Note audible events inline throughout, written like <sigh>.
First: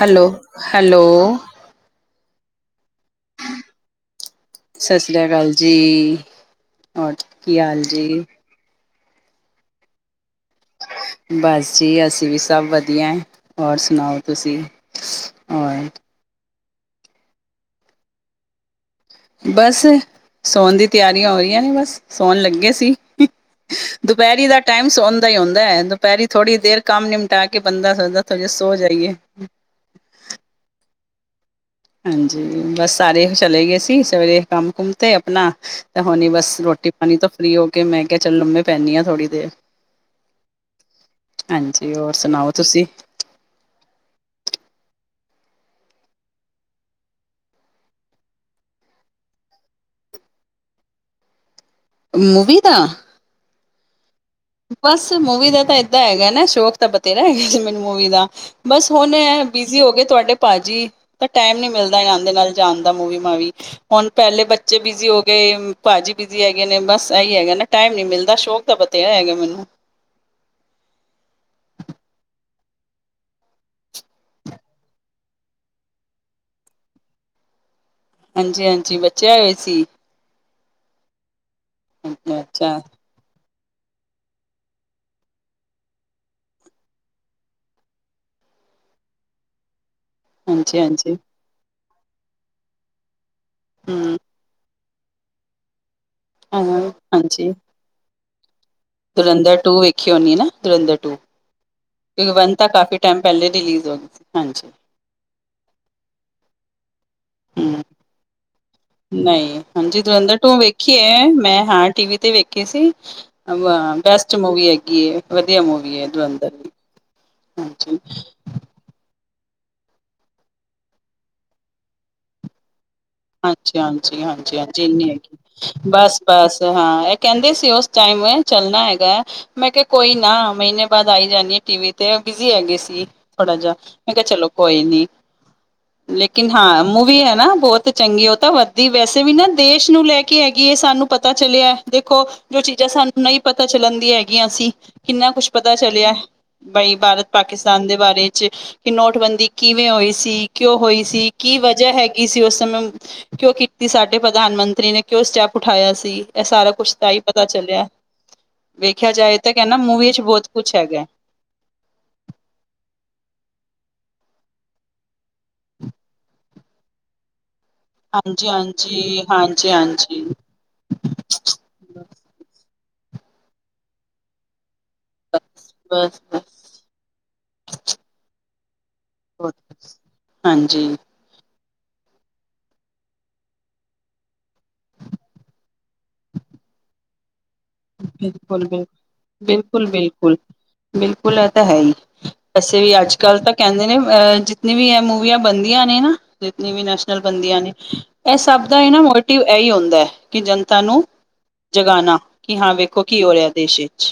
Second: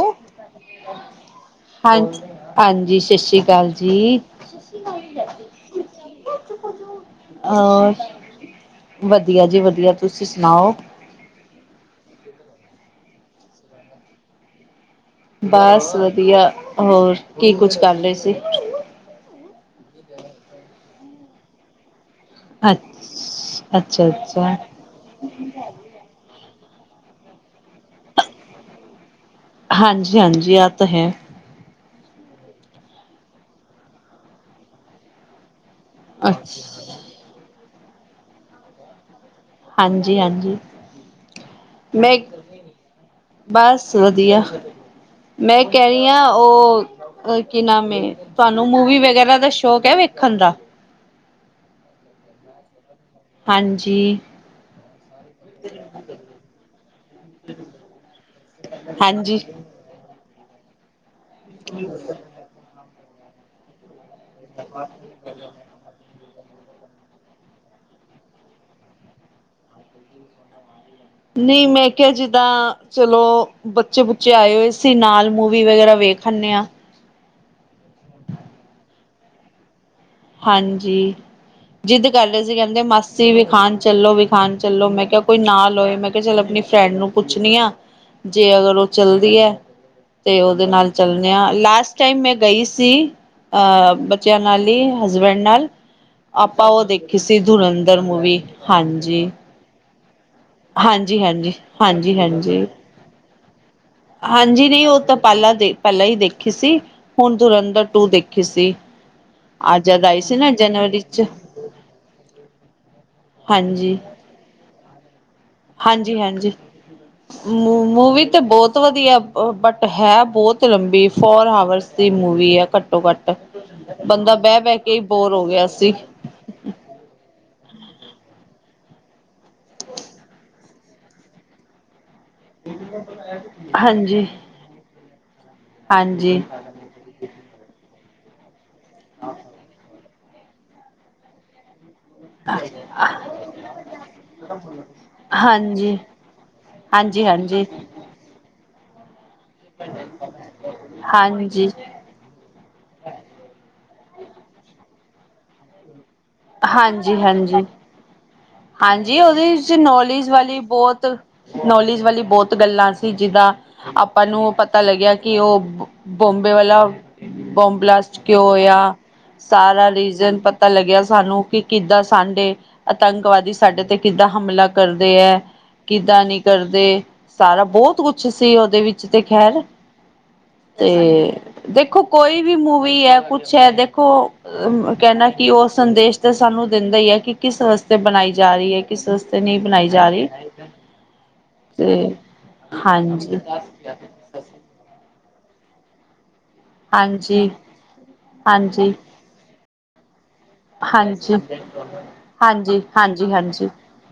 Hello hello ਹਾਂਜੀ ਹਾਂਜੀ ਸ ਸਤਿ ਸ੍ਰੀ ਅਕਾਲ ਜੀ ਹੋਰ ਕੀ ਹਾਲ ਔਰ ਜੀ ਵਧੀਆ ਜੀ ਵਧੀਆ ਤੁਸੀਂ ਸੁਣਾਓ ਬੱਸ ਜੀ ਅਸੀਂ ਵੀ ਸਭ ਵਧੀਆ ਹੈ ਹੋਰ ਸੁਣਾਓ ਤੁਸੀਂ ਹੋਰ ਬੱਸ ਵਧੀਆ ਹੋਰ ਕੀ ਕੁੱਝ ਕਰ ਰਹੇ ਸੀ। ਬੱਸ ਸੌਣ ਦੀ ਤਿਆਰੀਆਂ ਹੋ ਰਹੀਆਂ ਨੇ ਬੱਸ ਸੋਣ ਲੱਗੇ ਅੱ ਸੀ। ਅੱਛਾ ਦੁਪਹਿਰੀ ਅੱਛਾ ਦਾ ਟਾਈਮ ਸੋਣ ਦਾ ਹੀ ਹੁੰਦਾ ਹੈ। ਦਪਹਿਰੀ ਥੋੜੀ ਦੇਰ ਕੰਮ ਨਿਮਟਾ ਕੇ ਬੰਦਾ ਸਦਾ ਤੁੋ ਜੇ ਸੋ ਜਾਈਏ ਹਾਂਜੀ ਹਾਂਜੀ ਆਹ ਤਾਂ ਹੈ। ਹਾਂਜੀ ਬਸ ਸਾਰੇ ਇਹ ਚਲੇ ਗਏ ਸੀ ਸਵੇਰੇ ਕੰਮ ਕੁਮ ਤੇ ਆਪਣਾ ਤੇ ਹੁਣ ਬਸ ਰੋਟੀ ਅੱਛਾ ਪਾਣੀ ਤੋਂ ਫ੍ਰਰੀ ਹੋ ਕੇ ਮੈਂ ਕਿਹਾ ਚੱਲ ਲੰਮੇ ਪੈਂਦੀ ਹਾਂ ਥੋੜ੍ਹੀ ਦੇਰ ਹਾਂਜੀ ਹਾਂਜੀ ਹਾਂਜੀ ਹੋਰ ਮੈਂ ਸੁਣਾਓ ਤੁਸੀਂ ਬਸ ਵਧੀਆ ਮੈਂ ਕਹਿ ਰਹੀ ਹਾਂ ਉਹ ਅ ਕੀ ਨਾਮ ਹੈ ਤੁਹਾਨੂੰ ਮੂਵੀ ਵਗੈਰਾ ਦਾ ਸ਼ੌਕ ਹੈ। ਵੇਖਣ ਦਾ ਮੂਵੀ ਦਾ ਹਾਂਜੀ ਬਸ ਮੂਵੀ ਦਾ ਤਾਂ ਏਦਾਂ ਹੈਗਾ ਨਾ ਸ਼ੌਕ ਤਾਂ ਬਥੇਰਾ ਹੈਗਾ ਸੀ। ਮੈਨੂੰ ਮੂਵੀ ਦਾ ਬਸ ਹੁਣ ਹਾਂਜੀ ਐ ਵੀ ਹੋ ਗਏ ਤੁਹਾਡੇ ਭਾਜੀ ਤਾਂ ਟਾਈਮ ਨੀ ਮਿਲਦਾ। ਇਹ ਦੇ ਨਾਲ ਜਾਣ ਦਾ ਮੂਵੀ ਮਾਵੀ ਹੁਣ ਪਹਿਲੇ ਬੱਚੇ ਬਿਜੀ ਹੋ ਗਏ ਭਾਜੀ ਬਿਜ਼ੀ ਹੈਗੇ ਨੇ ਬਸ ਇਹੀ ਹੈਗਾ ਨਾ ਟਾਈਮ ਨੀ ਮਿਲਦਾ ਸ਼ੌਕ ਤਾਂ ਪੱਤਿਆ ਹੈਗਾ ਮੈਨੂੰ ਨਹੀਂ ਮੈਂ ਕਿਹਾ ਜਿੱਦਾਂ ਚਲੋ ਬੱਚੇ ਬੁੱਚੇ ਆਏ ਹੋਏ ਸੀ ਨਾਲ ਮੂਵੀ ਵਗੈਰਾ ਵੇਖ ਆਂਦੇ ਹਾਂ। ਹਾਂਜੀ ਹਾਂਜੀ ਬੱਚੇ ਆਏ ਹੋਏ ਸੀ। ਹਾਂਜੀ ਜਿੱਦ ਕਰਦੇ ਅਸੀਂ ਅੱਛਾ ਕਹਿੰਦੇ ਮਾਸੀ ਤੁਸੀਂ ਵਿਖਾਣ ਚੱਲੋ ਵਿਖਾਣ ਚੱਲੋ ਮੈਂ ਕਿਹਾ ਕੋਈ ਨਾ ਲੋਏ ਮੈਂ ਕਿਹਾ ਚੱਲ ਆਪਣੀ ਫਰੈਂਡ ਨੂੰ ਪੁੱਛਣੀ ਆ ਜੇ ਅਗਰ ਉਹ ਚੱਲਦੀ ਹੈ। ਤੇ ਉਹਦੇ ਹਾਂਜੀ ਨਾਲ ਹਾਂਜੀ ਚੱਲਣਾ ਆ ਲਾਸਟ ਟਾਈਮ ਮੈਂ ਗਈ ਸੀ ਆ ਹਮ ਬੱਚਿਆਂ ਨਾਲ ਹੀ ਹਸਬੈਂਡ ਨਾਲ ਹਾਂ ਆਪਾਂ ਉਹ ਦੇਖੀ ਸੀ ਦੁਰੰਦਰ ਮੂਵੀ ਹਾਂਜੀ ਦੁਰੰਦਰ ਟੂ ਵੇਖੀ ਹੋਣੀ ਨਾ ਦੁਰੰਦਰ ਟੂ ਹਾਂਜੀ ਹਾਂਜੀ ਹਾਂਜੀ ਕਿਉਂ ਵੰਨ ਹਾਂਜੀ ਤਾਂ ਕਾਫੀ ਟਾਈਮ ਪਹਿਲੇ ਰਿਲੀਜ਼ ਹੋ ਗਈ ਹਾਂਜੀ ਨਹੀਂ ਉਹ ਤਾਂ ਪਹਿਲਾਂ ਦੇ ਪਹਿਲਾਂ ਹੀ ਦੇਖੀ ਸੀ ਹੁਣ ਹਮ ਦੁਰਅੰਦਰ ਟੂ ਦੇਖੀ ਸੀ। ਨਹੀਂ ਆ ਹਾਂਜੀ ਜਦ ਆਈ ਸੀ ਦੁਰੰਦਰ ਟੂ ਨਾ ਤੋਂ ਵੇਖੀ ਜਨਵਰੀ ਚ ਮੈਂ ਹਾਂ ਟੀਵੀ ਤੇ ਵੇਖੀ ਸੀ। ਹਾਂਜੀ ਬੈਸਟ ਮੂਵੀ ਹੈਗੀ ਵਧੀਆ ਮੂਵੀ ਏ ਹਾਂਜੀ ਧੁਰੰਦਰ ਹਾਂਜੀ ਵੀ ਹਾਂਜੀ। ਮੂਵੀ ਤੇ ਬਹੁਤ ਵਧੀਆ ਬਟ ਹੈ ਬਹੁਤ ਲੰਬੀ ਫੋਰ ਆਵਰਸ ਦੀ ਮੂਵੀ ਹੈ ਘੱਟੋ ਘੱਟ ਅੱਛਾ ਹਾਂਜੀ ਹਾਂਜੀ ਬੰਦਾ ਹਾਂਜੀ ਬਹਿ ਬਹਿ ਹਾਂਜੀ ਕੇ ਹੀ ਇੰਨੀ ਬੋਰ ਹੋ ਗਿਆ ਹੈਗੀ ਸੀ ਬਸ ਬਸ ਹਾਂ ਇਹ ਕਹਿੰਦੇ ਸੀ ਉਸ ਟਾਈਮ ਮੈਂ ਚੱਲਣਾ ਹੈਗਾ ਮੈਂ ਕਿਹਾ ਕੋਈ ਨਾ ਮਹੀਨੇ ਬਾਅਦ ਆਈ ਜਾਂਦੀ ਆ ਟੀ ਵੀ ਤੇ ਬਿਜੀ ਹੈ ਗੇਏ ਸੀ ਥੋੜਾ ਜਿਹਾ ਮੈਂ ਕਿਹਾ ਹਾਂਜੀ ਚਲੋ ਕੋਈ ਨੀ ਹਾਂਜੀ ਲੇਕਿਨ ਹਾਂ ਮੂਵੀ ਹੈ ਨਾ ਬਹੁਤ ਤੇ ਚੰਗੀ ਉਹ ਤਾਂ ਵੱਧਦੀ ਵੈਸੇ ਵੀ ਨਾ ਦੇਸ਼ ਨੂੰ ਲੈ ਕੇ ਹੈਗੀ ਹੈ ਸਾਨੂੰ ਪਤਾ ਚਲਿਆ ਦੇਖੋ ਜੋ ਚੀਜ਼ਾਂ ਸਾਨੂੰ ਹਾਂਜੀ ਨਹੀਂ ਪਤਾ ਚੱਲਣਦੀਆਂ ਹੈਗੀਆਂ ਸੀ ਕਿੰਨਾ ਕੁਛ ਪਤਾ ਹਾਂਜੀ ਚੱਲਿਆ ਬਾਈ ਹਾਂਜੀ ਭਾਰਤ ਪਾਕਿਸਤਾਨ ਦੇ ਬਾਰੇ ਚ ਕਿ ਨੋਟਬੰਦੀ ਕਿਵੇਂ ਹੋਈ ਸੀ ਕਿਉਂ ਹੋਈ ਸੀ ਕੀ ਹਾਂਜੀ ਵਜਾ ਹੈਗੀ ਸੀ ਉਸ ਕਿਉਂ ਕੀਤੀ ਸਾਡੇ ਪ੍ਰਧਾਨ ਮੰਤਰੀ ਨੇ ਕਿਉਂ ਸਟੈਪ ਉਠਾਇਆ ਸੀ। ਇਹ ਸਾਰਾ ਕੁਛ ਤਾਂ ਹੀ ਹਾਂਜੀ ਪਤਾ ਹਾਂਜੀ ਚੱਲਿਆ ਵੇਖਿਆ ਹਾਂਜੀ ਜਾਏ ਉਹਦੇ ਤਾਂ ਵਿੱਚ ਕਹਿੰਦਾ ਮੂਵੀ ਚ ਨੌਲੇਜ ਬਹੁਤ ਵਾਲੀ ਕੁਛ ਹੈਗਾ ਬਹੁਤ ਨੌਲੇਜ ਵਾਲੀ ਬਹੁਤ ਗੱਲਾਂ ਸੀ ਜਿੱਦਾਂ ਆਪਾਂ ਨੂੰ ਪਤਾ ਲੱਗਿਆ ਕਿ ਉਹ ਬੋਮਬੇ ਵਾਲਾ ਬੋਮ ਬਲਾਸਟ ਕਿ ਹਾਂਜੀ ਹੋਇਆ ਹਾਂਜੀ ਹਾਂਜੀ ਸਾਰਾ ਹਾਂਜੀ ਰੀਜਨ ਪਤਾ ਪਤਾ ਲੱਗਿਆ ਸਾਨੂੰ ਕਿ ਕਿੱਦਾਂ ਸਾਡੇ ਆਤੰਕਵਾਦੀ ਸਾਡੇ ਤੇ ਕਿੱਦਾਂ ਹਮਲਾ ਕਰਦੇ ਹੈ। ਬਸ ਬਸ ਬਸ ਕਿੱਦਾਂ ਨੀ ਬਸ ਕਰਦੇ ਸਾਰਾ ਬਹੁਤ ਕੁਛ ਸੀ ਉਹਦੇ ਵਿੱਚ ਤੇ ਖੈਰ ਹਾਂਜੀ ਤੇ ਦੇਖੋ ਕੋਈ ਵੀ ਮੂਵੀ ਹੈ ਕੁਛ ਹੈ ਦੇਖੋ ਕਹਿਣਾ ਕਿ ਉਹ ਸੰਦੇਸ਼ ਤਾਂ ਸਾਨੂੰ ਦਿੰਦਾ ਹੀ ਹੈ ਕਿ ਕਿਸ ਰਸਤੇ ਬਣਾਈ ਜਾ ਬਿਲਕੁਲ ਰਹੀ ਹੈ ਬਿਲਕੁਲ ਕਿਸੇ ਰਸਤੇ ਨਹੀਂ ਬਿਲਕੁਲ ਬਣਾਈ ਜਾ ਰਹੀ ਬਿਲਕੁਲ ਬਿਲਕੁਲ ਇਹ ਤਾਂ ਹੈ ਹੀ ਤੇ ਵੈਸੇ ਵੀ ਅੱਜ ਹਾਂਜੀ ਕੱਲ ਤਾਂ ਕਹਿੰਦੇ ਨੇ ਜਿੰਨੇ ਮੂਵੀਆਂ ਬਣਦੀਆਂ ਨੇ ਨਾ ਜਿਨੀ ਵੀ ਨੈਸ਼ਨਲ ਹਾਂਜੀ ਬੰਦੀਆਂ ਨੇ ਇਹ ਸਭ ਦਾ ਇਹ ਹਾਂਜੀ ਨਾ ਮੋਟਿਵ ਇਹੀ ਹੁੰਦਾ ਹੈ ਕਿ ਜਨਤਾ ਨੂੰ ਹਾਂਜੀ ਜਗਾਉਣਾ ਕਿ ਹਾਂ ਹਾਂਜੀ ਵੇਖੋ ਕੀ ਹਾਂਜੀ ਹੋ ਰਿਹਾ ਹਾਂਜੀ ਦੇਸ਼ ਵਿੱਚ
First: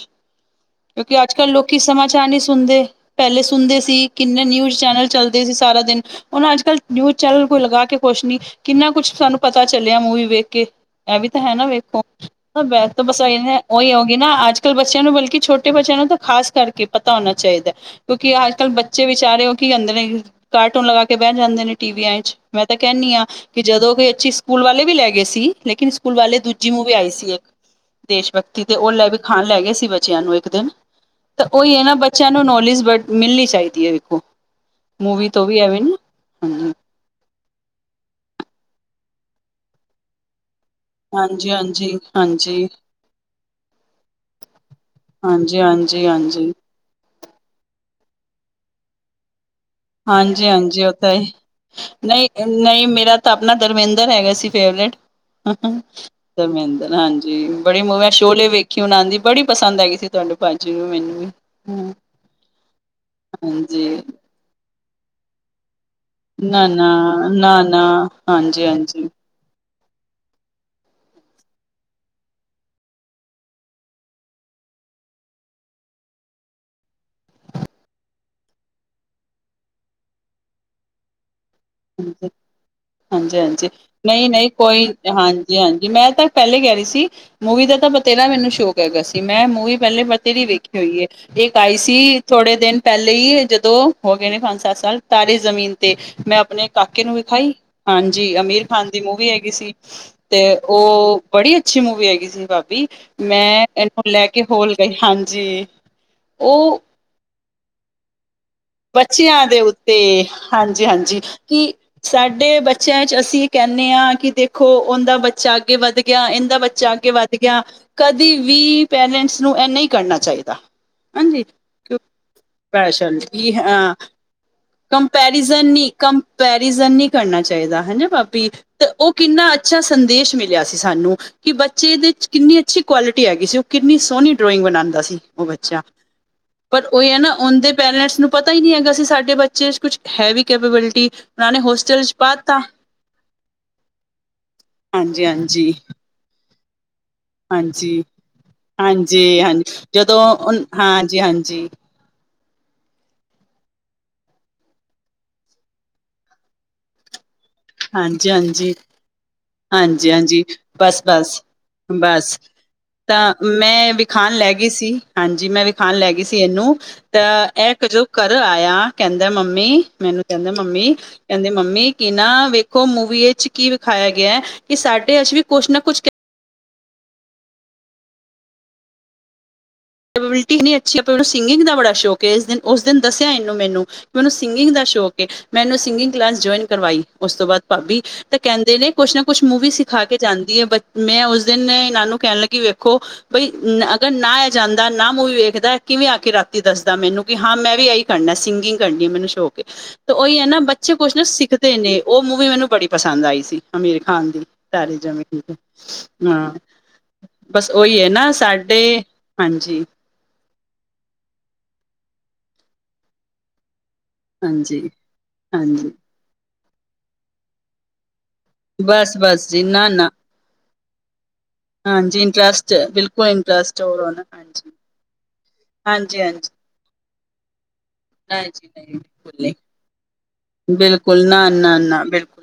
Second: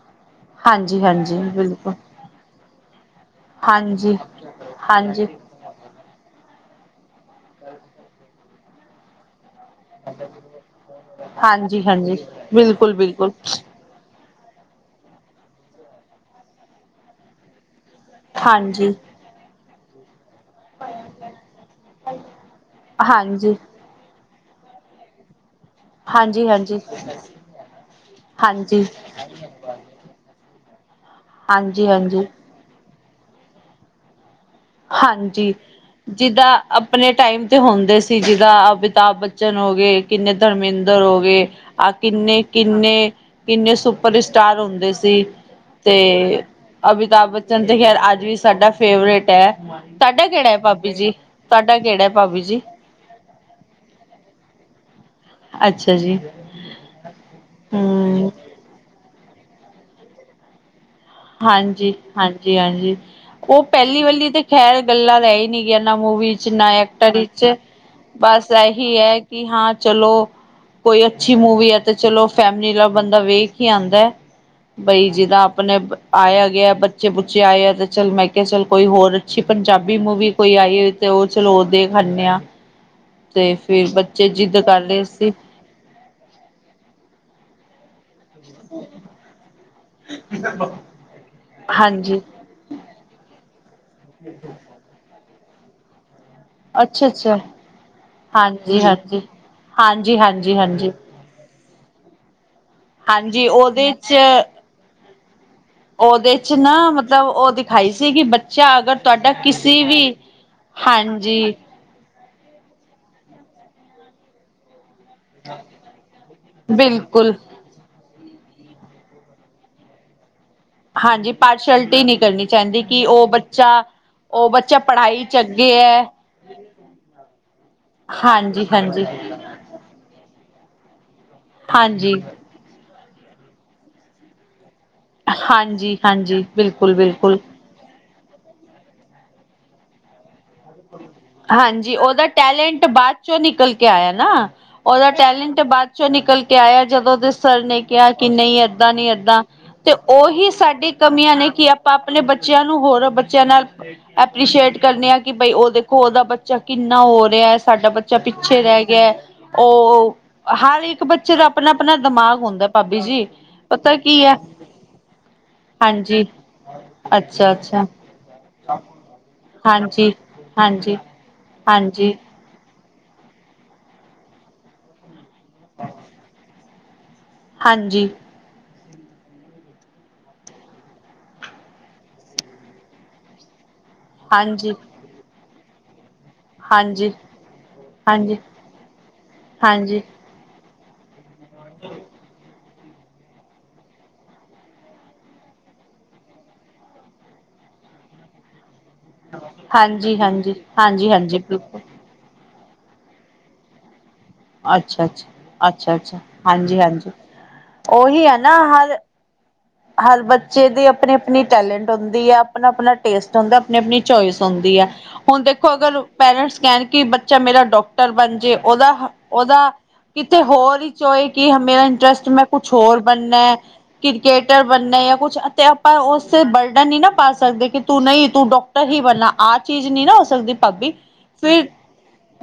ਹਾਂਜੀ ਕਿਉਂਕਿ ਅੱਜ ਹਾਂਜੀ ਕੱਲ ਲੋਕੀ ਬਿਲਕੁਲ ਸਮਾਚਾਰ ਨਹੀਂ ਸੁਣਦੇ ਪਹਿਲੇ ਸੁਣਦੇ ਸੀ ਹਾਂਜੀ ਕਿੰਨੇ ਨਿਊਜ਼ ਚੈਨਲ ਹਾਂਜੀ ਚੱਲਦੇ ਸੀ ਸਾਰਾ ਦਿਨ ਉਹਨਾਂ ਅੱਜ ਕੱਲ ਨਿਊਜ਼ ਚੈਨਲ ਕੋਈ ਲਗਾ ਕੇ ਕੁਛ ਨੀ ਕਿੰਨਾ ਕੁਛ ਸਾਨੂੰ ਪਤਾ ਚੱਲਿਆ ਮੂਵੀ ਵੇਖ ਕੇ ਇਹ ਵੀ ਤਾਂ ਹੈ ਨਾ ਹਾਂਜੀ ਵੇਖੋ ਹਾਂਜੀ ਬੈਂਸ ਬਿਲਕੁਲ ਬਿਲਕੁਲ ਭਸਾਈਆ ਉਹੀ ਹੋ ਗਗੀ ਨਾ ਅੱਜ ਕੱਲ ਬੱਚਿਆਂ ਨੂੰ ਬਲਕਿ ਛੋਟੇ ਬੱਚਿਆਂ ਨੂੰ ਤਾਂ ਖਾਸ ਕਰਕੇ ਪਤਾ ਹੋਣਾ ਚਾਹੀਦਾ ਕਿਉਂਕਿ ਅੱਜ ਕੱਲ ਹਾਂਜੀ ਬੱਚੇ ਵਿਚਾਰੇ ਹੋ ਕੀ ਕਹਿੰਦੇ ਨੇ ਕਾਰਟੂਨ ਲਗਾ ਕੇ ਬਹਿ ਜਾਂਦੇ ਨੇ ਟੀਵੀਆਂ ਵਿਚ ਮੈਂ ਤਾਂ ਕਹਿੰਦੀ ਹਾਂ ਹਾਂਜੀ ਕਿ ਜਦੋਂ ਵੀ ਅੱਛੀ ਪੂਲ ਵਾਲੇ ਵੀ ਲੈ ਗਏ ਸੀ। ਲੇਕਿਨ ਸਕੂਲ ਵਾਲੇ ਹਾਂਜੀ ਦੂਜੀ ਹਾਂਜੀ ਮੂਵੀ ਆਈ ਸੀ, ਇੱਕ ਦੇਸ਼ ਭਕਤੀ ਤੇ ਹਾਂਜੀ ਉਹ ਲੈ ਵੀ ਖਾਣ ਲੈ ਗਏ ਸੀ ਬੱਚਿਆਂ ਨੂੰ। ਤਾਂ ਉਹੀ ਹਾਂਜੀ ਹੈ ਨਾ, ਹਾਂਜੀ ਬੱਚਿਆਂ ਨੂੰ ਨੌਲੇਜ ਬ ਮਿਲਣੀ ਚਾਹੀਦੀ ਹੈ ਵਖੋ। ਹਾਂਜੀ। ਜਿਦਾਂ ਆਪਣੇ ਟਾਈਮ ਤੇ ਹੁੰਦੇ ਸੀ ਜਿੱਦਾਂ, ਅਮਿਤਾਭ ਬੱਚਨ ਹੋ ਗਏ, ਕਿੰਨੇ ਧਰਮਿੰਦਰ ਹੋ ਗਏ। ਹਾਂਜੀ ਆਹ ਹਾਂਜੀ ਕਿੰਨੇ- ਹਾਂਜੀ ਕਿੰਨੇ- ਕਿੰਨੇ ਸੁਪਰ ਸਟਾਰ ਹੁੰਦੇ ਸੀ। ਹਾਂਜੀ -ਹਾਂਜੀ- ਤੇ ਹਾਂਜੀ। ਅਮਿਤਾਭ ਬੱਚਨ ਤੇ ਖੈਰ ਅੱਜ ਵੀ ਸਾਡਾ ਫੇਵਰੇਟ ਹੈ। ਤੁਹਾਡਾ ਹਾਂਜੀ ਕਿਹੜਾ ਹੈ -ਹਾਂਜੀ। ਭਾਬੀ ਉਹ ਜੀ ਤਾਂ ਹੀ ਤੁਹਾਡਾ ਕਿਹੜਾ ਹੈ ਭਾਬੀ ਨਹੀਂ- ਜੀ ਨਹੀਂ ਮੇਰਾ ਤਾਂ ਆਪਣਾ ਧਰਮਿੰਦਰ ਹੈਗਾ ਸੀ ਫੇਵਰੇਟ। ਅੱਛਾ ਜੀ ਦਮਦਰ ਹਾਂਜੀ। ਬੜੀ ਮੂਵ ਹਮ ਸ਼ੋਲੇ ਵੇਖੀ ਉਹ ਆਉਂਦੀ ਬੜੀ ਪਸੰਦ ਆ ਗਈ ਸੀ ਤੁਹਾਡੇ ਭਾਅਜੀ ਨੂੰ ਮੈਨੂੰ ਵੀ। ਹਾਂਜੀ ਹਾਂਜੀ ਹਾਂਜੀ ਉਹ ਹਾਂਜੀ ਪਹਿਲੀ ਵਲੀ ਤੇ ਖੈਰ ਗੱਲਾਂ ਰਹਿ ਨਹੀਂ ਨਾ ਮੂਵੀ ਚ' ਨਾ ਐਕਟਰ ਵਿੱਚ, ਨਾ ਨਾ ਬਸ ਹਾਂਜੀ ਇਹੀ ਹਾਂਜੀ ਹੈ ਕਿ ਹਾਂ ਚਲੋ। ਕੋਈ ਅੱਛੀ ਮੂਵੀ ਆ ਤੇ ਚਲੋ ਫੈਮਿਲੀ ਨਾਲ ਬੰਦਾ ਵੇਖ ਹੀ ਆਉਂਦਾ ਹੈ। ਬਈ, ਜਿਦਾ ਆਪਣੇ ਆਇਆ- ਗਿਆ, ਬੱਚੇ- ਬੁੱਚੇ ਆਏ ਆ ਤੇ ਚੱਲ ਮੈਂ ਕਿਹਾ ਚੱਲ ਕੋਈ ਹੋਰ ਅੱਛੀ ਪੰਜਾਬੀ ਮੂਵੀ ਕੋਈ ਆਈ ਹੋ ਤੇ ਉਹ ਚਲੋ ਦੇਖਾਂਦੇ ਆ। ਹਾਂਜੀ- ਤੇ ਹਾਂਜੀ, ਫਿਰ ਨਹੀਂ- ਬੱਚੇ ਨਹੀਂ ਜਿੱਦ ਕਰ ਕੋਈ ਰਹੇ ਸੀ ਹਾਂਜੀ। ਜੀ ਹਾਂਜੀ। ਮੈਂ ਤਾਂ ਪਹਿਲੇ ਕਹਿ ਰਹੀ ਸੀ, ਮੂਵੀ ਦਾ ਤਾਂ ਬਥੇਰਾ ਮੈਨੂੰ ਸ਼ੌਕ ਹੈਗਾ ਸੀ। ਮੈਂ ਮੂਵੀ ਪਹਿਲੇ ਤੇਰੀ ਵੇਖੀ ਹੋਈ ਇੱਕ ਆਈ ਸੀ ਹਾਂਜੀ ਥੋੜੇ ਦਿਨ ਪਹਿਲੇ ਹੀ ਜਦੋਂ, ਹੋ ਗਏ ਨੇ ਪੰਜ- ਸੱਤ ਸਾਲ। ਤਾਰੇ ਜ਼ਮੀਨ ਤੇ ਮੈਂ। ਆਪਣੇ ਕਾਕੇ ਅੱਛਾ ਨੂੰ ਅੱਛਾ ਵਿਖਾਈ। ਹਾਂਜੀ। ਅਮੀਰ ਖਾਨ ਦੀ ਮੂਵੀ ਹੈਗੀ ਸੀ। ਹਾਂਜੀ ਤੇ ਹਾਂਜੀ ਹਾਂਜੀ ਉਹ ਬੜੀ ਅੱਛੀ ਮੂਵੀ ਹੈਗੀ ਸੀ ਭਾਬੀ। ਹਾਂਜੀ ਮੈਂ ਉਹਦੇ ਇਹਨੂੰ ਚ ਲੈ ਕੇ ਹੋਰ ਗਈ। ਹਾਂਜੀ। ਉਹਦੇ ਚ' ਨਾ, ਉਹ ਮਤਲਬ ਉਹ ਦਿਖਾਈ ਸੀਗੀ। ਬ ਬੱਚਿਆਂ ਦੇ ਉੱਤੇ, ਹਾਂਜੀ- ਹਾਂਜੀ। ਕਿ ਸਾਡੇ ਬੱਚਿਆਂ ਚ' ਅਸੀਂ ਕਹਿੰਦੇ ਹਾਂ ਕਿ ਦੇਖੋ, ਉਹਦਾ ਬੱਚਾ ਅੱਗੇ ਵੱਧ ਗਿਆ, ਇਹਦਾ ਬੱਚਾ ਅੱਗੇ ਬਿਲਕੁਲ ਵੱਧ ਗਿਆ। ਕਦੇ ਵੀ ਪੇਰੈਂਟਸ ਨੂੰ ਇਹ ਨਹੀਂ ਕਰਨਾ ਚਾਹੀਦਾ। ਹਾਂਜੀ, ਪਾਰਸ਼ਲਟੀ ਨਹੀਂ ਕਰਨੀ ਚਾਹੀਦੀ ਕਿ ਪੈਸ਼ਨ ਉਹ ਬੱਚ ਵੀ ਹਾਂ। ਕੰਪੈਰੀਜ਼ਨ ਅੱਗੇ ਨ, ਹੈ ਕੰਪੈਰੀਜ਼ਨ ਨਹੀਂ ਕਰਨਾ ਚਾਹੀਦਾ ਹਨ ਪਾਭੀ। ਹਾਂਜੀ ਤੇ ਹਾਂਜੀ ਉਹ ਕਿੰ ਕਿੰਨਾ ਅੱਛਾ ਸੰਦੇਸ਼ ਮਿਲਿਆ ਸੀ ਸਾਨੂੰ, ਕਿ ਬੱਚੇ ਦੇ ਹਾਂਜੀ ਕਿੰਨੀ ਅੱੀ ਕੁਆਲਿਟੀ ਹੈਗੀ ਸੀ, ਉਹ ਕਿੰਨੀ ਸੋਹਣੀ ਡਰਾਇੰਗ ਬਣਾਉਂਦਾ ਸੀ। ਉਹ ਬੱਚਾ, ਹਾਂਜੀ ਹਾਂਜੀ ਪਰ ਬਿਲਕੁਲ ਉਹ ਹੈ ਨਾ ਬਿਲਕੁਲ ਉਹਦੇ ਪੇਰੈਂਟਸ ਨੂੰ ਪਤਾ ਹੀ ਨਹੀਂ ਹੈਗਾ ਸੀ ਸਾਡੇ ਬੱਚੇ ਕੁਛ ਹੈ ਵੀ ਕੈਪੇਬਿਲਿਟੀ। ਨੇ ਹਾਂਜੀ। ਹੋਸਟਲ ਚ ਉਹਦਾ ਪਾਤਾ ਟੈਲੈਂਟ ਬਾਅਦ ਚੋਂ ਨਿਕਲ ਕੇ ਆਇਆ ਨਾ। ਉਹਦਾ ਹਾਂਜੀ ਟੈਲੈਂਟ ਹਾਂਜੀ ਬਾਅਦ ਚੋਂ ਨਿਕਲ ਕੇ ਆਇਆ। ਜਦੋਂ ਦੇ ਸਰ ਨੇ ਹਾਂਜੀ ਕਿਹਾ ਕਿ ਨਹੀਂ ਏਦਾਂ ਨੀ ਹਾਂਜੀ ਏਦਾਂ, ਹਾਂਜੀ ਤੇ ਜਦੋਂ ਉਹੀ ਸਾਡੀ ਹਾਂਜੀ ਕਮੀਆਂ ਨੇ ਹਾਂਜੀ ਕਿ ਆਪਾਂ ਆਪਣੇ ਬੱਚਿਆਂ ਨੂੰ ਹੋਰ ਬੱਚਿਆਂ ਨਾਲ, ਐਪ੍ਰਸ਼ੀਏਟ ਕਰਨੇ ਆ ਕਿ ਬਈ ਉਹਦੇ ਹੋ ਉਹਦਾ ਬੱਚਾ ਕਿੰਨਾ ਹੋ ਰਿਹਾ ਹੈ, ਸਾਡਾ ਬੱਚਾ ਹਾਂਜੀ ਪਿੱਛੇ ਹਾਂਜੀ ਰਹਿ ਗਿਆ ਹੈ। ਹਾਂਜੀ ਉਹ ਹਾਂਜੀ ਹਰ ਬਸ ਇੱਕ ਬੱਚੇ ਬਸ ਦਾ ਆਪਣਾ- ਆਪਣਾ ਬਸ ਦਿਮਾਗ ਹੁੰਦਾ ਭਾਬੀ ਜੀ। ਤਾਂ ਮੈਂ ਪਤਾ ਕੀ ਹੈ ਵਿਖਾਣ ਲੈ ਗਈ ਸੀ ਹਾਂਜੀ। ਮੈਂ ਵਿਖਾਣ ਲੈ ਗਈ ਹਾਂਜੀ ਸੀ ਇਹਨੂੰ, ਤਾਂ ਅੱਛਾ ਇਹ ਅੱਛਾ ਕ ਜੋ ਘਰ ਆਇਆ, ਕਹਿੰਦਾ ਮੰਮੀ, ਹਾਂਜੀ ਮੈਨੂੰ ਕਹਿੰਦਾ ਮੰਮੀ, ਹਾਂਜੀ ਕਹਿੰਦੇ ਮੰਮੀ ਕਿ ਹਾਂਜੀ ਨਾ ਵੇਖ ਓ ਮੂਵੀ ਚ' ਕੀ ਵਿਖਾਇਆ ਗਿਆ, ਹੈ ਕਿ ਸਾਡੇ ਅ ਵੀ ਕੁਛ ਨਾ ਕੁਛ ਹਾਂਜੀ। ਵਿਲਟੀਨੀ ਅੱਛੀਨ ਸਿੰਗਿੰਗ ਦਾ ਬੜਾ ਸ਼ੌਕ ਹੈ ਇਸ ਦਿਨ ਉਸ ਦਿਨ ਦੱਸਿਆ ਇਹਨੂੰ ਮੈਨੂੰ। ਮੈਨੂੰ ਸਿੰਗਿੰਗ ਹਾਂਜੀ ਦਾ ਸ਼ੌਕ ਹੈ, ਮੈਨੂੰ ਸਿੰਗਿੰਗ ਕਲਾਸ ਜੁਆਇਨ ਕਰਵਾਈ, ਹਾਂਜੀ, ਉਸ ਤੋਂ ਬਾਅਦ ਭਾਬੀ ਹਾਂਜੀ, ਤਾਂ ਕਹਿੰਦੇ ਨੇ, ਕੁਛ ਨਾ ਕੁਛ ਮੂਵੀ ਹਾਂਜੀ, ਸਿਖਾ ਕੇ ਜਾਂਦੀ ਹੈ, ਬ ਮੈਂ ਉਸ ਦਿਨ ਇਹਨਾਂ ਨੂੰ ਕਹਿਣ ਲੱਗੀ ਵੇਖੋ, ਬਈ ਅਗਰ ਨਾ ਜਾਂਦਾ ਨਾ ਮੂਵੀ ਵੇਖਦਾ ਕਿਵੇਂ ਆ ਕੇ ਰਾਤੀ ਦੱਸਦਾ ਮੈਨੂੰ, ਕਿ ਹਾਂ ਮੈਂ ਵੀ ਇਹੀ ਕਰਨਾ ਸਿੰਗਿੰਗ ਕਰਨੀ ਹੈ ਮੈਨੂੰ ਛੋਕ ਏ, ਹਾਂਜੀ, ਤੇ ਹਾਂਜੀ, ਉਹੀ ਹੈ ਨਾ ਬੱਚੇ ਹਾਂਜੀ, ਕੁੱਛ ਨਾ ਹਾਂਜੀ ਸਿੱਖਦੇ ਬਿਲਕੁਲ। ਨੇ। ਉਹ ਮੂਵੀ ਮੈਨੂੰ ਬੜੀ ਪਸੰਦ ਆਈ ਸੀ ਅਮੀਰ ਖਾਨ ਦੀ। ਸਾਰੇ ਅੱਛਾ, ਜਾਣੇ ਅੱਛਾ, ਠੀਕ, ਅੱਛਾ, ਅੱਛਾ, ਹਾਂ ਹਾਂਜੀ, ਹਾਂਜੀ। ਬਸ ਉਹੀ ਹੈ ਨਾ ਸਾਡੇ- ਹਾਂਜੀ ਹਰ ਬੱਚੇ ਦੀ ਆਪਣੀ ਆਪਣੀ ਟੈਲੈਂਟ ਹੁੰਦੀ ਹੈ ਆਪਣਾ- ਆਪਣਾ ਟੇਸਟ ਹੁੰਦਾ, ਆਪਣੀ -ਆਪਣੀ ਚੋਇਸ ਹੁੰਦੀ ਹੈ, ਹਾਂਜੀ ਹੁਣ ਦੇਖੋ ਹਾਂਜੀ ਅਗਰ ਪੇਰੈਂਟਸ ਕਹਿਣ ਕਿ ਬੱਚਾ ਮੇਰਾ ਡਾਕਟਰ ਬਣ ਜੇ ਉਹਦਾ, ਬਸ-ਬਸ ਜੀ ਉਹਦਾ ਨਾ-ਨਾ ਕਿਤੇ ਹੋਰ ਹੀ ਚੋਇਸ ਕਿ ਮੇਰਾ ਇੰਟਰਸਟ, ਮੈਂ ਕੁਛ ਹੋਰ ਬਣਨਾ ਚੋਰ ਨਾ ਬੰਨੇ ਜਾਂ ਕੁਛ ਅਤੇ ਆਪਾਂ ਉਸ ਤੇ ਬਰਡਨ ਨ ਨਾ ਪਾ ਸਕਦੇ <unintelligible> ਤੂੰ ਨਹੀਂ ਤੂੰ ਜੀ ਡਾਕਟਰ ਹੀ ਨਹੀਂ ਬਣਨਾ, ਬਿਲਕੁਲ ਆਹ ਚੀਜ਼ ਨਹੀਂ ਨਾ ਹੋ ਸਕਦੀ ਨਹੀਂ ਭਾਬੀ, ਬਿਲਕੁਲ ਫਿਰ ਨਾ-ਨਾ-ਨਾ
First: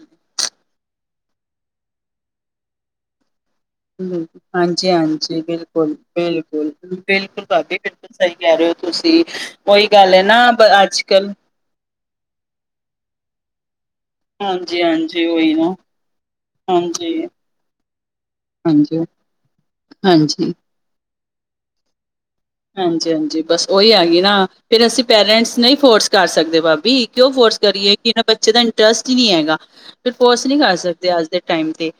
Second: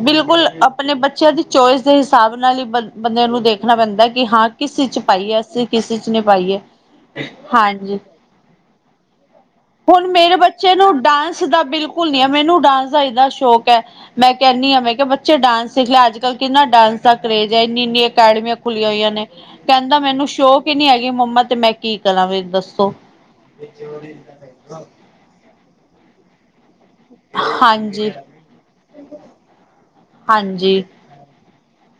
ਬਿਲਕੁਲ ਆਪਣੇ ਬੱਚਿਆਂ ਦੀ ਚੋਇਸ ਦੇ ਹਿਸਾਬ ਨਾਲ ਹੀ ਬ ਬੰਦਿਆਂ ਨੂੰ ਦੇਖ- ਦੇਖਣਾ ਪੈਂਦਾ ਕਿ ਹਾਂ ਕਿਸ ਚੀਜ਼ 'ਚ ਪਾਈਏ, ਹਾਂਜੀ-ਹਾਂਜੀ ਅਸੀਂ ਕਿਸ ਬਿਲਕੁਲ-ਬਿਲਕੁਲ ਚੀਜ਼ ਨੇ ਪਾਈਏ ਬਿਲਕੁਲ ਬਿਲਕੁਲ ਬਿਲਕੁਲ ਭਾਬੀ, ਹਾਂਜੀ ਬਿਲਕੁਲ ਸਹੀ ਕਹਿ ਰਹੇ ਹੋ ਤੁਸੀਂ, ਉਹੀ ਹੁਣ ਗੱਲ ਹੈ ਮੇਰੇ ਨਾ ਬੱਚੇ ਅੱਜ ਨੂੰ -ਕੱਲ ਡਾਂਸ ਦਾ ਬਿਲਕੁਲ ਨੀ ਹੈ, ਮੈਨੂੰ ਡਾਂਸ ਦਾ ਇੰਨਾ ਸ਼ੌਕ ਹੈ ਮੈਂ ਕਹਿੰਦੀ ਹਾਂ ਮੈ ਕਿ ਹਾਂਜੀ-ਹਾਂਜੀ ਬੱਚੇ ਉਹੀ ਨਾ ਡਾਂਸ ਸਿੱਖ ਲਿਆ, ਅੱਜ- ਕੱਲ੍ਹ ਕਿੰਨਾ ਡਾਂਸ ਦਾ ਕਰੇਜ ਹੈ, ਇੰਨੀ -ਇੰਨੀ ਅਕੈਡਮੀਆਂ ਖੁੱਲ੍ਹੀਆਂ ਹੋਈਆਂ ਹਾਂਜੀ-ਹਾਂਜੀ-ਹਾਂਜੀ ਨੇ ਕਹਿੰਦਾ ਮੈਨੂੰ ਸ਼ੌਕ ਹੀ ਨੀ ਹੈਗੀ, ਮੰਮਾ ਤੇ ਮੈਂ ਕੀ ਕਰਾਂ ਵੀ ਦ ਹਾਂਜੀ- ਹਾਂਜੀ ਬਸ ਉਹੀ ਹੈਗੀ ਨਾ, ਫਿਰ ਅਸੀਂ ਪੇਰੈਂਟਸ ਨਹੀਂ ਫੋਰਸ ਕਰ ਸਕਦੇ ਬਾਅਦ ਵੀ ਕਿਉਂ ਫੋਰਸ ਕਰੀਏ, ਕਿ ਹਾਂਜੀ। ਇਹਨਾਂ ਬੱਚੇ ਦਾ ਇੰਟਰਸਟ ਹੀ ਨਹੀਂ ਹੈਗਾ ਫਿਰ ਫੋਰਸ ਨਹੀਂ ਹਾਂਜੀ ਕਰ ਹਾਂਜੀ ਸਕਦੇ ਅੱਜ ਦੇ ਟਾਈਮ ਤੇ,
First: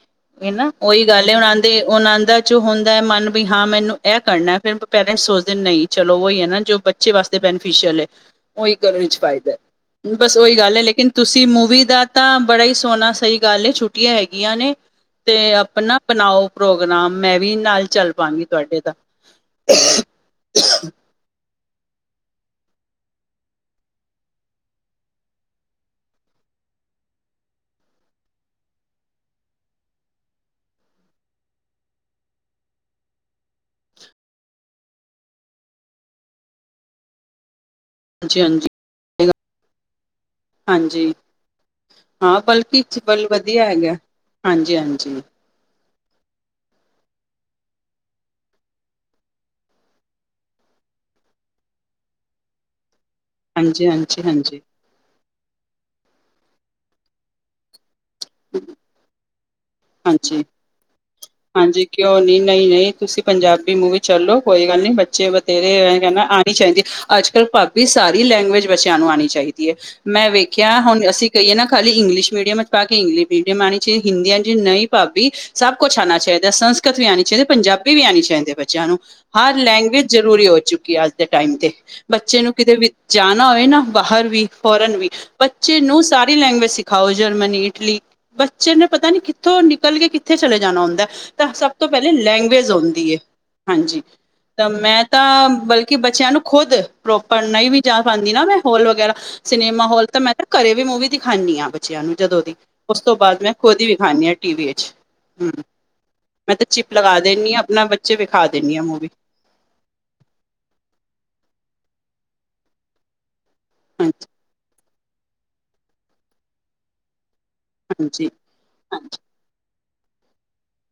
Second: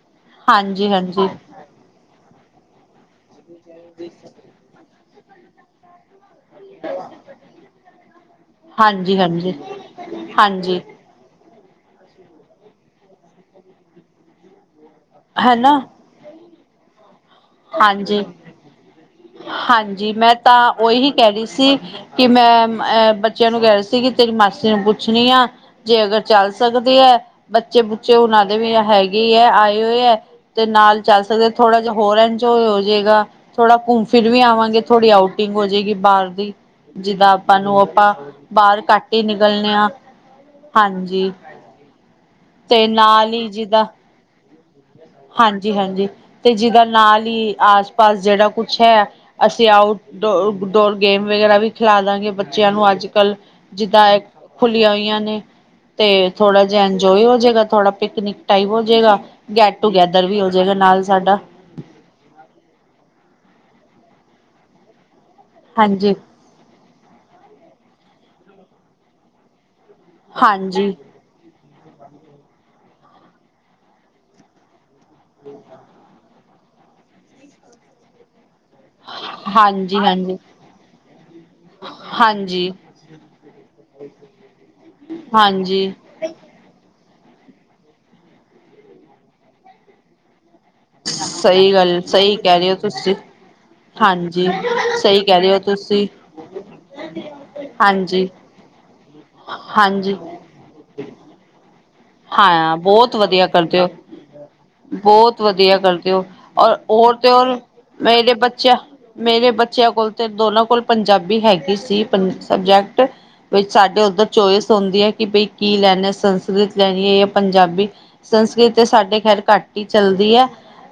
ਹਨਾ ਹਾਂਜੀ ਉਹੀ ਹਾਂਜੀ ਗੱਲ ਹੈ ਹੁਣ ਦੇ ਆਨੰਦਾਂ 'ਚ ਹੁੰਦਾ ਹੈ ਮਨ ਵੀ, ਹਾਂ ਮੈਨੂੰ ਇਹ ਕਰਨਾ, ਫਿਰ ਪੈਰੈਂਟਸ ਸੋਚ ਨਹੀਂ, ਚਲੋ ਉਹੀ ਹੈ ਨਾ ਜੋ ਬੱਚੇ ਵਾਸਤੇ ਬੈਨੀਫਿਸ਼ਅਲ ਹੈ, ਉਹੀ ਕਰਨ 'ਚ ਹਾਂਜੀ ਫਾਇਦਾ, ਬਸ ਉਹੀ ਗੱਲ ਹਾਂਜੀ। ਹੈ ਲੇਕਿਨ ਤੁਸੀਂ ਮੂਵੀ ਦਾ ਤਾਂ ਬੜਾ ਹੀ ਸੋਹਣਾ ਸਹੀ ਗੱਲ ਛੁੱਟੀਆਂ ਹੈਗੀਆਂ ਨੇ, ਤੇ ਹੈਨਾ ਆਪਣਾ ਬਣਾਓ ਪ੍ਰੋਗਰਾਮ, ਮੈਂ ਵੀ ਨਾਲ ਚੱਲ ਹਾਂਜੀ ਪਵਾਂਗੀ ਤੁਹਾਡੇ ਨਾਲ ਹਾਂਜੀ ਮੈਂ ਤਾਂ, ਉਹੀ ਕਹਿ ਰਹੀ ਸੀ ਕਿ ਮੈਂ, ਅਹ ਬੱਚਿਆਂ ਨੂੰ ਕਹਿ ਰਹੀ ਸੀ ਕਿ ਤੇਰੀ ਮਾਸੀ ਨੂੰ ਪੁੱਛਣੀ ਆ ਜੇ ਅਗਰ ਚੱਲ ਸਕਦੇ ਹੈ, ਬੱਚੇ ਬੁੱਚੇ ਉਹਨਾਂ ਦੇ ਵੀ ਹੈਗੇ ਹੈ, ਆਏ ਹੋਏ ਹੈ ਤੇ ਨਾਲ ਚੱਲ ਸਕਦੇ, ਥੋੜਾ ਜਿਹਾ ਹੋਰ ਐ ਹੋ ਜਾਏਗਾ, ਥੋੜਾ ਘੁੰਮ ਫਿਰ ਵੀ ਆਵਾਂਗੇ, ਥੋੜ੍ਹੀ ਆਊਟਿੰਗ ਹੋ ਜਾਏਗੀ ਬਾਹਰ ਦੀ ਜਿੱਦਾਂ ਆਪਾਂ ਨੂੰ ਆਪਾਂ, ਹਾਂਜੀ-ਹਾਂਜੀ ਬਾਹਰ ਘੱਟ ਹੀ ਨਿਕਲਣੇ ਆਂ ਹਾਂਜੀ, ਹਾਂ ਬਲਕੀ ਤੇ 'ਚ ਬਲ ਨਾਲ ਵਧੀਆ ਹੈਗਾ, ਹਾਂਜੀ- ਹਾਂਜੀ ਹਾਂਜੀ- ਹਾਂਜੀ, ਤੇ ਜਿਹਦਾ ਨਾਲ ਹੀ ਆਸ -ਪਾਸ ਜਿਹੜਾ ਕੁਛ ਹੈ ਅਸੀਂ ਆਊਟ ਡੋਰ ਗੇਮ ਵਗੈਰਾ ਵੀ ਖਿਲਾ ਦਵਾਂਗੇ ਬੱਚਿਆਂ ਨੂੰ ਅੱਜ ਕੱਲ੍ਹ ਹਾਂਜੀ ਜਿਦਾ ਹਾਂਜੀ ਹਾਂਜੀ ਖੁੱਲੀਆਂ ਹੋਈਆਂ ਨੇ ਤੇ ਥੋੜਾ ਜਿਹਾ ਇੰਜੋਏ ਹੋ ਜਾਏਗਾ, ਥੋੜਾ ਪਿਕਨਿਕ ਟਾਈਪ ਹੋ ਜਾਏਗਾ, ਗੈਟ ਟੂਗੈਦਰ ਹਾਂਜੀ ਵੀ ਹੋ ਜਾਏਗਾ ਨਾਲ ਸਾਡਾ ਹਾਂਜੀ, ਕਿਉਂ ਨੀ ਨਹੀਂ, ਨਹੀਂ ਤੁਸੀਂ ਪੰਜਾਬੀ ਮੂਵੀ ਚੱਲੋ ਕੋਈ ਗੱਲ ਨੀ ਬੱਚੇ ਬਥੇਰੇ ਹੋਣਗੇ ਹਾਂਜੀ ਆਉਣੀ ਚਾਹੀਦੀ, ਅੱਜ -ਕੱਲ੍ਹ ਭਾਬੀ ਸਾਰੀ ਲੈਂਗੁਏਜ ਬੱਚਿਆਂ ਨੂੰ ਆਉਣੀ ਚਾਹੀਦੀ ਹੈ, ਮੈਂ ਵੇਖਿਆ ਹਾਂਜੀ ਹੁਣ ਅਸੀਂ ਕਹੀਏ ਨਾ ਖਾਲੀ ਇੰਗਲਿਸ਼ ਮੀਡੀਅਮ ਪਾ ਕੇ ਇੰਗਲਿਸ਼ ਮੀਡੀਅਮ ਆਉਣੀ ਚਾਹੀਦੀ, ਹਿੰਦੀ ਆ ਨਈ ਭਾਬੀ ਸਭ ਕੁਛ ਆਉਣਾ ਚਾਹੀਦਾ, ਸੰਸਕ੍ਰਿਤ ਵੀ ਆਉਣੀ ਚਾਹੀਦੀ, ਪੰਜਾਬੀ ਵੀ ਆਉਣੀ ਚਾਹੀਦੀ ਹੈ ਬੱਚਿਆਂ ਨੂੰ, ਹਰ ਹਾਂਜੀ ਲੈਂਗੁਏਜ ਹਾਂਜੀ ਜ਼ਰੂਰੀ ਹੋ ਚੁੱਕੀ ਹੈ ਅੱਜ ਦੇ ਟਾਈਮ ਤੇ ਬੱਚੇ ਨੂੰ ਹਾਂਜੀ ਕਿਤੇ ਵੀ ਜਾਣਾ ਹੋਏ ਨਾ ਬਾਹਰ ਵੀ, ਫੋਰਨ ਵੀ, ਬੱਚੇ ਹਾਂਜੀ ਨੂੰ ਸਾਰੀ ਲੈਂਗੁਏਜ ਸਿਖਾਓ ਜਰਮਨੀ, ਇਟਲੀ, ਬੱਚੇ ਨੂੰ ਪਤਾ ਨੀ ਕਿੱਥੋਂ ਨਿਕਲ ਕੇ ਕਿੱਥੇ ਚਲੇ ਜਾਣਾ ਹੁੰਦਾ ਤਾਂ, ਸਭ ਸਹੀ ਤੋਂ ਗੱਲ ਪਹਿਲੇ ਸਹੀ ਕਹਿ ਰਹੇ ਲੈਂਗੁਏਜ ਹੋ ਹੁੰਦੀ ਤੁਸੀਂ ਹੈ ਹਾਂਜੀ, ਤਾਂ ਮੈਂ ਸਹੀ ਕਹਿ ਤਾਂ ਰਹੇ ਹੋ ਬਲਕਿ ਤੁਸੀਂ ਬੱਚਿਆਂ ਨੂੰ ਖੁਦ, ਪ੍ਰੋਪਰ ਨਹੀਂ ਵੀ ਜਾ ਹਾਂਜੀ ਪਾਉਂਦੀ ਨਾ, ਮੈਂ ਹੋਲ ਵਗੈਰਾ, ਸਿਨੇਮਾ ਹਾਲ ਹਾਂਜੀ ਤਾਂ ਮੈਂ ਤਾਂ ਘਰੇ ਵੀ ਮੂਵੀ ਦਿਖਾਉਂਦੀ ਹਾਂ ਬੱਚਿਆਂ ਨੂੰ ਜਦੋਂ ਦੀ, ਹਾਂ ਉਸ ਤੋਂ ਬਹੁਤ ਬਾਅਦ ਵਧੀਆ ਮੈਂ ਕਰਦੇ ਖੁਦ ਹੀ ਹੋ ਵਿਖਾਉਂਦੀ ਹਾਂ ਟੀਵੀ ਵਿਚ, ਬਹੁਤ ਹਮ, ਵਧੀਆ ਕਰਦੇ ਹੋ ਮੈਂ ਤੇ ਔਰ ਚਿਪ ਹੋਰ ਲਗਾ ਤੇ ਦਿੰਦੀ ਹੋਰ ਹਾਂ ਆਪਣਾ ਬੱਚੇ ਨੂੰ ਮੇਰੇ ਵਿਖਾ ਬੱਚਿਆਂ ਦਿੰਦੀ ਹਾਂ ਮੂਵੀ ਮੇਰੇ ਬੱਚਿਆਂ ਕੋਲ ਤੇ ਦੋਨਾਂ ਕੋਲ ਪੰਜਾਬੀ ਹੈਗੀ ਸੀ, ਸਬਜੈਕਟ, ਵਿਚ ਸਾਡੇ ਉਧਰ ਚੋਇਸ ਹੁੰਦੀ ਹੈ ਕਿ ਬਈ ਕੀ ਲੈਣਾ ਸੰਸਕ੍ਰਿਤ ਲੈਣੀ ਹੈ ਜਾਂ ਪੰਜਾਬੀ ਹਾਂਜੀ ਹਾਂਜੀ ਸੰਸਕ੍ਰਿਤ ਸਾਡੇ ਖੈਰ ਘੱਟ ਹੀ ਚੱਲਦੀ ਹੈ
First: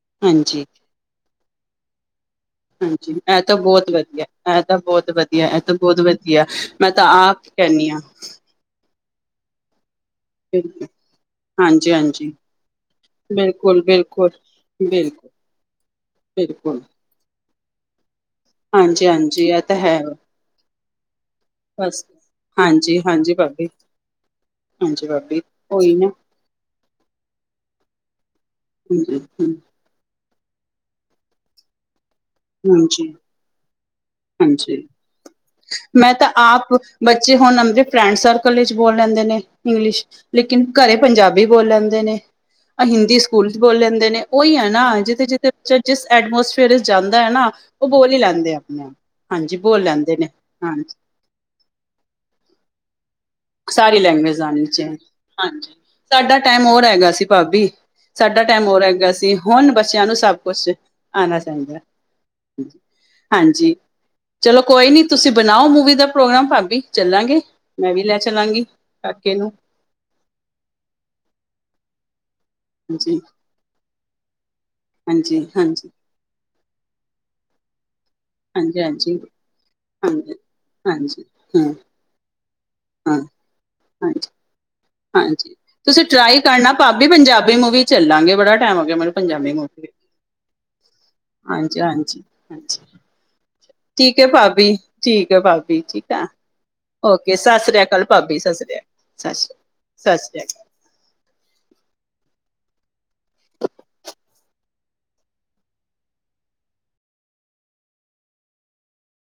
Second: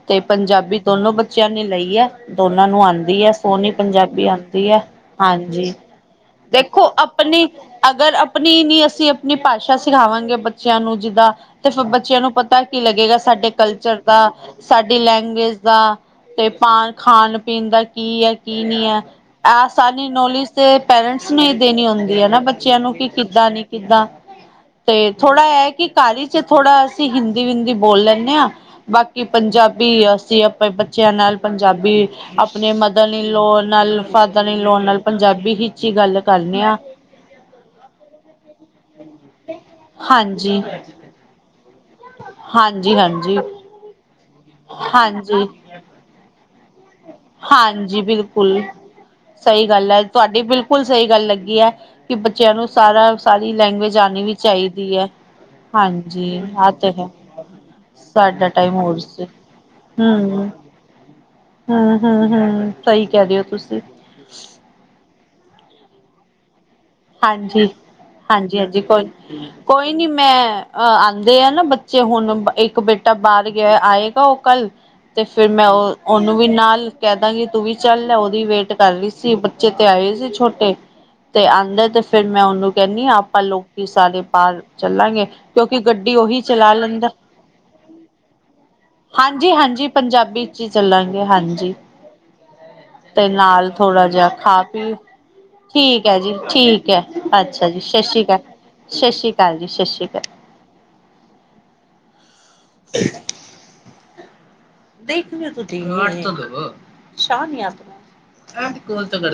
ਤੇ ਹਾਂਜੀ ਪੰਜਾਬੀ ਦੋਨੋਂ ਬੱਚਿਆਂ ਨੇ ਲਈ ਹੈ ਦੋਨਾਂ ਨੂੰ ਹਾਂਜੀ ਆਉਂਦੀ ਹੈ ਇਹ ਤਾਂ ਸੋਹਣੀ ਬਹੁਤ ਵਧੀਆ ਪੰਜਾਬੀ ਇਹ ਆਉਂਦੀ ਤਾਂ ਹੈ, ਬਹੁਤ ਵਧੀਆ ਇਹ ਹਾਂਜੀ। ਤਾਂ ਬਹੁਤ ਵਧੀਆ ਦੇਖੋ ਮੈਂ ਤਾਂ ਆਪ ਆਪਣੀ ਕਹਿੰਦੀ ਹਾਂ ਅਗਰ ਆਪਣੀ ਨੀ ਅਸੀਂ ਆਪਣੀ ਭਾਸ਼ਾ ਸਿਖਾਵਾਂਗੇ, ਬੱਚਿਆਂ ਨੂੰ ਜਿੱਦਾਂ ਤੇ ਫਿਰ ਹਾਂਜੀ ਬੱਚਿਆਂ ਨੂੰ ਹਾਂਜੀ ਪਤਾ ਕੀ ਲੱਗੇਗਾ ਸਾਡੇ ਬਿਲਕੁਲ ਕਲਚਰ ਦਾ। ਬਿਲਕੁਲ ਸਾਡੀ ਬਿਲਕੁਲ ਲੈਂਗਏਜ ਦਾ ਤੇ ਪਾ ਬਿਲਕੁਲ ਖਾਣ ਪੀਣ ਦਾ ਕੀ ਹੈ ਕੀ ਨਹੀਂ ਹੈ ਹਾਂਜੀ-ਹਾਂਜੀ ਇਹ ਤਾਂ ਹੈ ਸਾਰੀ ਨੋਲੇਜ ਤੇ ਪੇਰੈਂਟਸ ਨੂੰ ਹੀ ਦੇਣੀ ਬਸ ਹੁੰਦੀ ਹੈ ਨਾ ਬੱਚਿਆਂ ਨੂੰ ਕਿ ਹਾਂਜੀ-ਹਾਂਜੀ ਕਿੱਦਾਂ ਨੀ ਭਾਬੀ ਕਿੱਦਾਂ। <unintelligible> ਹਾਂਜੀ ਭਾਬੀ ਥੋੜ੍ਹਾ ਇਹ ਕਿ ਉਹੀ ਨਾ ਘਰ 'ਚ ਥੋੜਾ ਅਸੀਂ ਹਿੰਦੀ ਹਿੰਦੀ ਬੋਲ ਲੈਂਦੇ ਹਾਂ, ਬਾਕੀ ਪੰਜਾਬੀ। ਵੀ ਅਸੀਂ ਆਪਣੇ ਬੱਚਿਆਂ ਨਾਲ ਪੰਜਾਬੀ ਆਪਣੇ ਮਦਰ ਹਾਂਜੀ-ਹਾਂਜੀ ਲੋ ਨਾਲ। ਫਾਦਰ ਇਨ ਲਾ ਨਾਲ ਪੰਜਾਬੀ ਵਿਚ ਹੀ ਮੈਂ ਗੱਲ ਤਾਂ ਕਰਨੇ ਆਪ ਆ। ਬੱਚੇ ਹੁਣ ਅਪਣੇ ਫਰੈਂਡ ਸਰਕਲ ਵਿੱਚ ਬੋਲ ਲੈਂਦੇ ਨੇ ਇੰਗਲਿਸ਼, ਹਾਂਜੀ ਲੇਕਿਨ ਘਰੇ ਪੰਜਾਬੀ ਬੋਲ ਲੈਂਦੇ। ਹਾਂਜੀ ਹਿੰਦੀ ਹਾਂਜੀ ਸਕੂਲ ਚ ਬੋਲ ਲੈਂਦੇ ਨੇ ਉਹੀ ਹੈ ਨਾ ਜਿਥੇ ਹਾਂਜੀ ਜਿਥੇ। ਜਿਸ ਐਟਮੋਸਫੇਅਰ ਵਿੱਚ ਜਾਂਦਾ ਹੈ ਨਾ ਉਹ ਹਾਂਜੀ ਬੋਲ ਹੀ ਲੈਂਦੇ ਆ ਬਿਲਕੁਲ ਆਪਣੇ ਆਪ। ਹਾਂਜੀ ਸਹੀ ਬੋਲ ਗੱਲ ਹੈ ਲੈਂਦੇ ਨੇ ਤੁਹਾਡੀ ਹਾਂ ਬਿਲਕੁਲ ਸਹੀ ਗੱਲ ਲੱਗੀ ਹੈ ਕਿ ਬੱਚਿਆਂ ਨੂੰ ਸਾਰਾ। ਸਾਰੀ ਲੈਂਗੁਏਜ ਆਉਣੀ ਵੀ ਆਣੀ ਚਾਹੀਦੀ ਹੈ, ਸਾਡਾ ਹਾਂਜੀ ਟਾਈਮ ਆਹ ਹੋਰ ਤੇ ਹੈ। ਹੈਗਾ ਸੀ ਭਾਬੀ ਸਾਡਾ ਟਾਈਮ ਹੋਰ ਹੈਗਾ ਸੀ, ਹੁਣ ਬੱਚਿਆਂ ਨੂੰ ਸਭ ਹਮ। ਕੁਛ ਆਣਾ ਚਾਹੀਦਾ ਹਮ ਹਮ ਹਮ, ਸਹੀ ਕਿ ਰਹੇ ਹੋ ਹਾਂਜੀ ਤੁਸੀਂ। ਚਲੋ ਕੋਈ ਨੀ ਤੁਸੀਂ ਬਣਾਓ ਮੂਵੀ ਦਾ ਪ੍ਰੋਗਰਾਮ ਪੰਜਾਬੀ ਚੱਲਾਂਗੇ, ਹਾਂਜੀ। ਮੈਂ ਵੀ ਲੈ ਚੱਲਾਂਗੀ ਹਾਂਜੀ-ਹਾਂਜੀ ਕੋਈ ਕਾਕੇ ਨੂੰ। ਕੋਈ ਨੀ ਮੈਂ ਆਉਂਦੇ ਆ ਨਾ ਬੱਚੇ, ਹੁਣ ਇੱਕ ਬੇਟਾ ਹਾਂਜੀ ਬਾਹਰ। ਆਏਗਾ ਉਹ ਕੱਲ ਤੇ ਹਾਂਜੀ ਫਿਰ ਮੈਂ ਹਾਂਜੀ ਉਹ ਉਹਨੂੰ ਵੀ ਨਾਲ ਕਹਿ ਦਾਂਗੀ ਤੂੰ ਵੀ ਚੱਲ। ਵੇਟ ਹਾਂਜੀ ਕਰ ਰਹੀ ਹਾਂਜੀ ਸੀ ਬੱਚੇ ਤੇ ਆਏ ਸੀ ਹਾਂਜੀ ਛੋਟੇ, ਹਾਂਜੀ ਤੇ ਹੂੰ ਆਉਂਦੇ ਤੇ ਫਿਰ ਮੈਂ ਉਹਨੂੰ। ਕਹਿੰਨੀ ਹਾਂ ਆਪਾਂ ਲੋਕੀ ਸਾਰੇ ਹਾਂਜੀ ਪਾਰਕ ਚੱਲਾਂਗੇ ਹਾਂਜੀ ਕਿਉਂਕਿ ਤੁਸੀਂ ਗੱਡੀ ਉਹੀ ਟਰਾਈ ਕਰਨਾ ਚਲਾ ਭਾਬੀ ਲੈਂਦਾ। ਪੰਜਾਬੀ ਮੂਵੀ ਚੱਲਾਂਗੇ ਬੜਾ ਟਾਈਮ ਹੋ ਗਿਆ ਮੈਨੂੰ ਹਾਂਜੀ ਪੰਜਾਬੀ ਹਾਂਜੀ, ਮੂਵੀ ਪੰਜਾਬੀ 'ਚ ਹੀ ਚੱਲਾਂਗੇ ਹਾਂਜੀ। ਹਾਂਜੀ ਹਾਂਜੀ ਤੇ ਨਾਲ ਥੋੜਾ ਠੀਕ ਹੈ ਜਿਹਾ ਖਾ ਭਾਬੀ ਪੀ ਠੀਕ ਹੈ ਭਾਬੀ ਠੀਕ ਹੈ ਆ ਜੀ ਠੀਕ। ਓਕੇ ਅੱਛਾ ਜੀ, ਸ੍ਰੀ ਸਤਿ ਸ਼੍ਰੀ ਅਕਾਲ ਭਾਬੀ ਸਤਿ ਸ੍ਰੀ ਅਕਾਲ ਸਤਿ ਸ਼੍ਰੀ ਅਕਾਲ ਸ੍ਰੀ ਜੀ ਸਤਿ ਸ਼੍ਰੀ ਅਕਾਲ। ਸ੍ਰੀ <unintelligible> ਦੇਖ ਲ ਸ਼ਾਹ ਨ ਆ <inaudible>